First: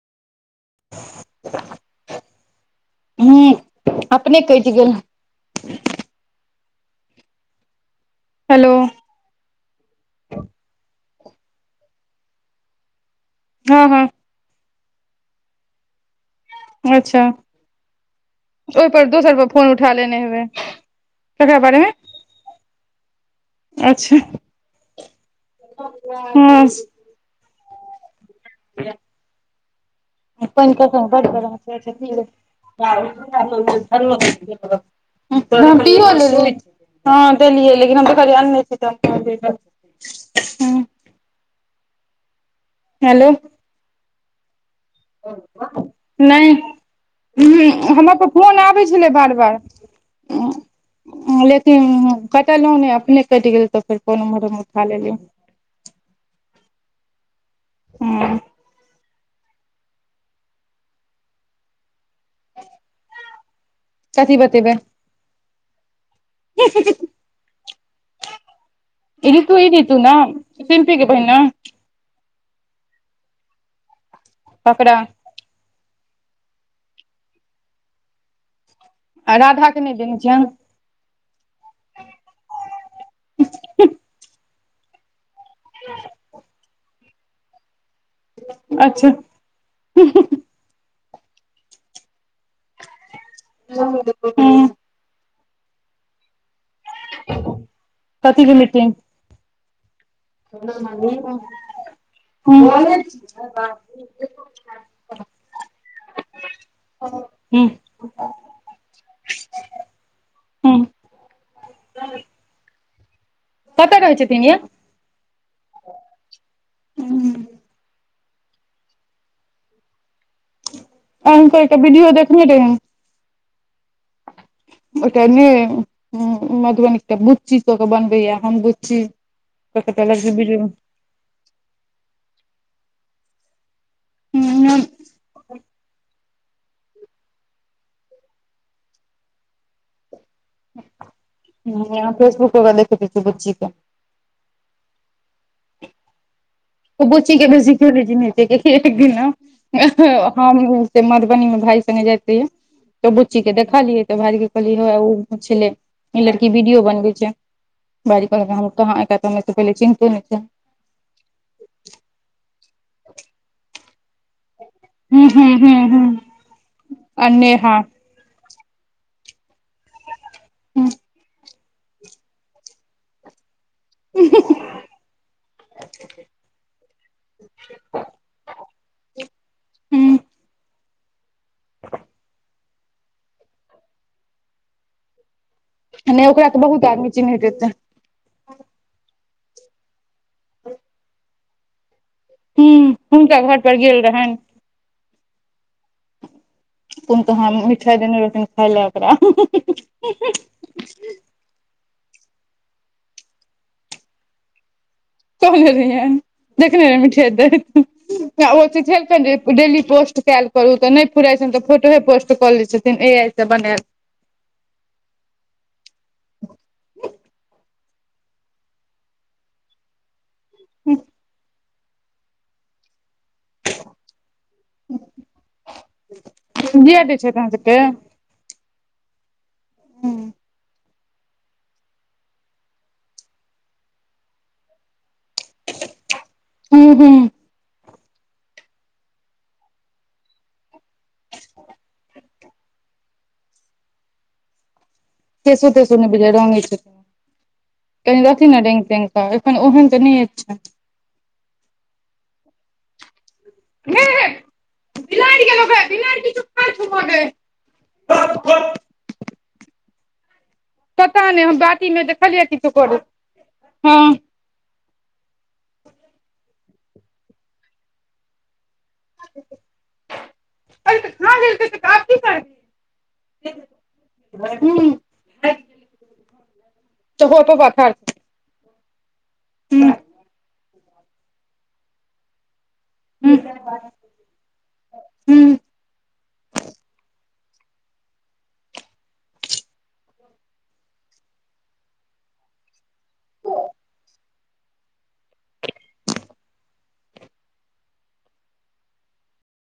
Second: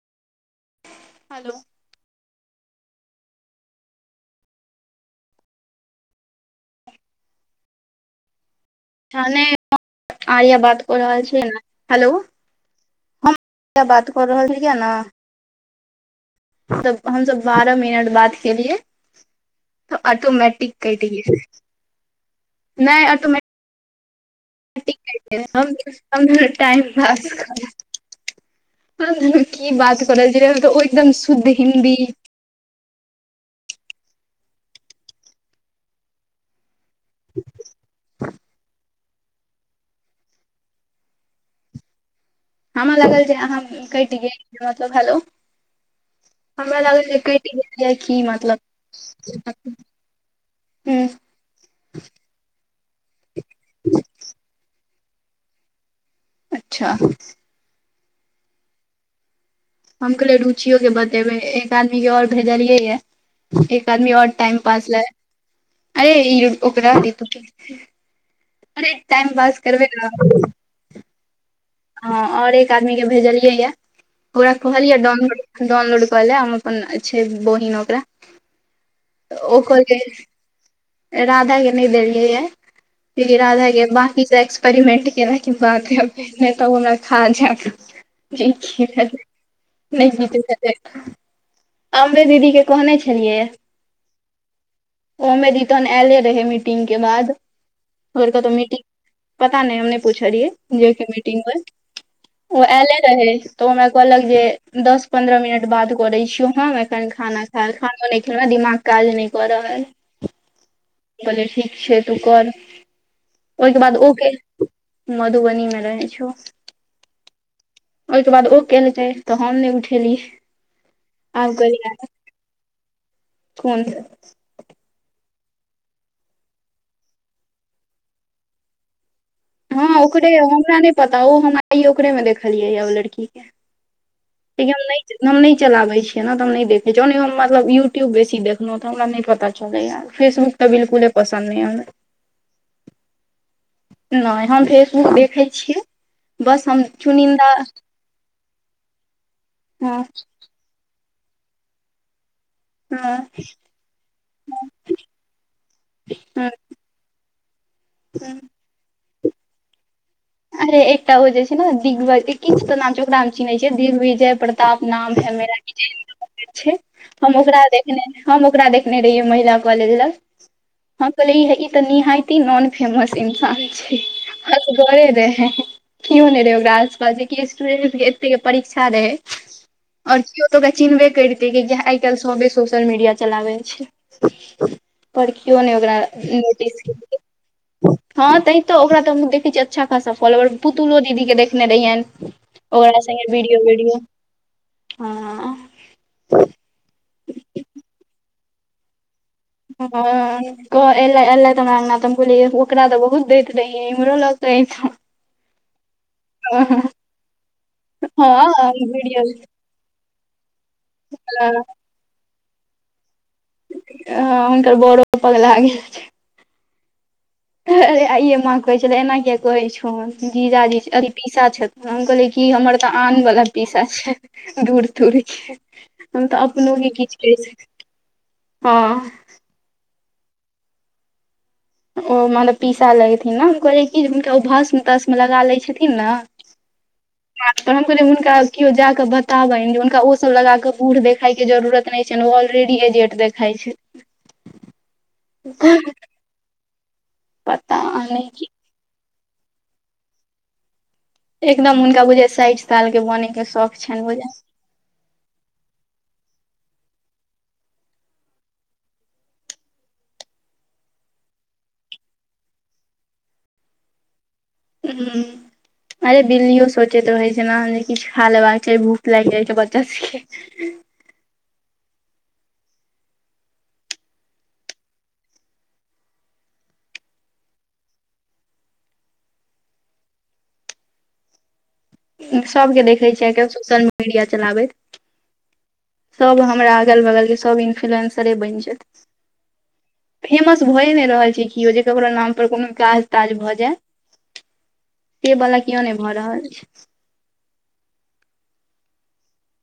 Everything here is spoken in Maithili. हेलो [unintelligible] ह अपने काईट गेल हेलो आर्या बात कऽ रहल छी हेलो हँ हम हँ बात कर रहल छी किया ने तब अच्छा हमसब बारह मिनट बाद केलियै ओहिपर दोसर पर फोन उठा तऽ लेने हेबै ऑटोमटिक काईट गेल ककरा बारेमे नहि अऑटोमेटिक अच्छा हँ टाइम प की बात करल जे तऽ पानि ओ एकदम शुद्ध हिन्दी बायो हँ चेलियए लेकिन हम त खाली नहि छी ह हमरा लागल हेलो जे अहाँ कटि गेल मतलब हलो नहि की हमरापर फोन मतलब आबै छलै बार बार ह हूँ ह ले कटलहु ने अपने कटि गेल तो फेर कोनो उम्हर मे उठा लेलिय अच्छा हँ हम कहले रुचियो के बतेबे एक आदमी के और भेजलियै य एक आदमी आओर कथी टाइम बतेबै पास लए अरे ओकरा अरे टाइम ई पास ऋतु ई ने करबै ऋतु सिम्पीे बहिन ना हँ आओर एक आदमीके भेजलियै यए ओकरा ककरा कहलियै डाउनलोड डाउनलोड कऽ ले हम अपन छै बहिन ओकरा आ ओ राधा के नहि देने कहलाई छियनि राधा के न देलिये ये कि राधा के बंकी से एक्सपेरिमेंट केेले बात ह पने तऽ ओ हमरा खा जा ज अच्छा नहि हमर दीदी के छलमे ते रह हूँ के ब कथी क के मीटि मीटिंग पता नहि हम पूछलियै जे हूँ ग ओ एऐले रहे तऽ हमरा कहलक जे दस पन्द्रह मिनट बाद करे छीियो हम एखन खाना खर खाना नहि खेल ह दिमाग काज नहि करऽ रहल है हूँ ठीक छै तू कर ओहिके कतऽ बाद रहै ओके छथिन ये मधुबनीमे रहै छौ ओहिके बाद ओ कयल जाै तऽ हम नहि उठेली आब हुनकर एकटा कर वीडियो देखने रहियैन कोनस ओटा ने मधुबनीक गुच्ची क के बनबैया हम गुच्ची हँ ओकरे हमरा नहि पता ओ हम आइ ओकरे मे देखलियै य ओ लड़की के लि हम हम नहि चलाबै छियै ने तऽ देख जौने हम मतलब यूट्यूब बेसी देखलहुँ तऽ हमरा नहि पता चलैय फेसबुक तऽ बिलकुले पसन्द नहिं हमरा फेसबुक वग देख बु क के नहि हम फेसबुक देखै छियै बस हम ओ बुच चुनिन्दा के बेसी खल छी न एकदिन हँ हम से मधुबनी मे भाय सगे जाय रयै तो हँ बुच्ची के देखलियै तऽ कह छल लड़की वीडियो बनवे छै ब कहाँ एकमे से पहिले चिन्ते नहि छै अरे एकटा ओ जे छै ने दिग किछु तऽ नाम छै ओकरामे चिहै छै दिगजय प्रताप नाम हूं है हूं हूं हूं छै आ हम ओकरा नेहा देखने हम ओकरा देखने रहियै महिला कॉलेज लग हूं हम कहले ई ते निहात नॉन फेमस इंसान छै हस घरे केओ नहि रहे ओकरा आसपास जेकि स्टूडेंटके एते के परीक्षा रहै हूं कियओ तो े कर आइ काल्हि सबे सोशल मीडिया चलाबै छै पर कैयो नहि ओकरा ओकरा तऽ नोटिस बहुत आदमी चिन्हैत हेतै केल हँ तैं तऽ ओकरा तऽ हम देखै छियै अच्छा खासा फॉलोर पुतलो दीदी के देखने रहियैनि हूं ओकरा सगे हुनका वीडियो घर पर वडियो गेल रहनि हँ कुम तुहा मिठाइ देने रहथिन खााय लए ओकरा हँ कह एले एलै त हमरा कहल ओकरा तऽ बहुत दैत रहियै इमहरो लग कहने रहि देखनेठे हँ वीडियो डेली पोस्ट कयल करू तऽ नहि फुराइ छै हँ त फोटोे पोस्टऽ ले छथिन ए आइ से बनायल हुनकर बड़ो पगलाय गेल अरे आइ माँ कहै छल एना किया कहै छौ जीजाजी आ पीसा छ हम कहलै कि हमर तऽ आन ब पीसा छै दूर दूरके हम तऽ अपनोे जिया दै किछु छैथ केह अहाँ सबके सकैत हँ हँ [unintelligible] ओ मने पीसा लगथिन ने कहल कि जे हुनका ओ भस्म तस्ममे लगा लै छथिन ने हू हू त हम कह हुनका केओ जााके बताबनि जे हुनका ओ सब लगाके बूढ़ देखाय के जरूरत देख छै ऑलरेडी एजेट देखाइ छै कैसै तैसो न बजा रंगी छै पता क नहि रथ कि ने रेंग रंराग ऽ एखन ओहन तऽ नहि छनि एकदम हुनका बुझाय साठि साल के बनेय के शौक छनि बुझे बिलाड़ि केल बिलाड़ किछु छ पता ने हम बाटी मे देखलियै किछु करो हँ अरे बिल्लियो सोचैत रहे छै ने जे किछु खा लेबाक चाही भूख लागि जाइ छै पचासासके अरे तऽ खा गेल तऽ आब की करबै तऽ होर पवा फर हूँ सभके देखैत छियै आइकाल्हि सोशल मीडिया चलाबैत हुं सभ हमरा अगल बगलके सभ इन्फ्लुएन्सरे बनि जायत फेमस भऽए नहि रहल छै किओ जे केकररा नामपर कोनो काज ताज भऽ जाय से वला को नहि भऽ रहल छै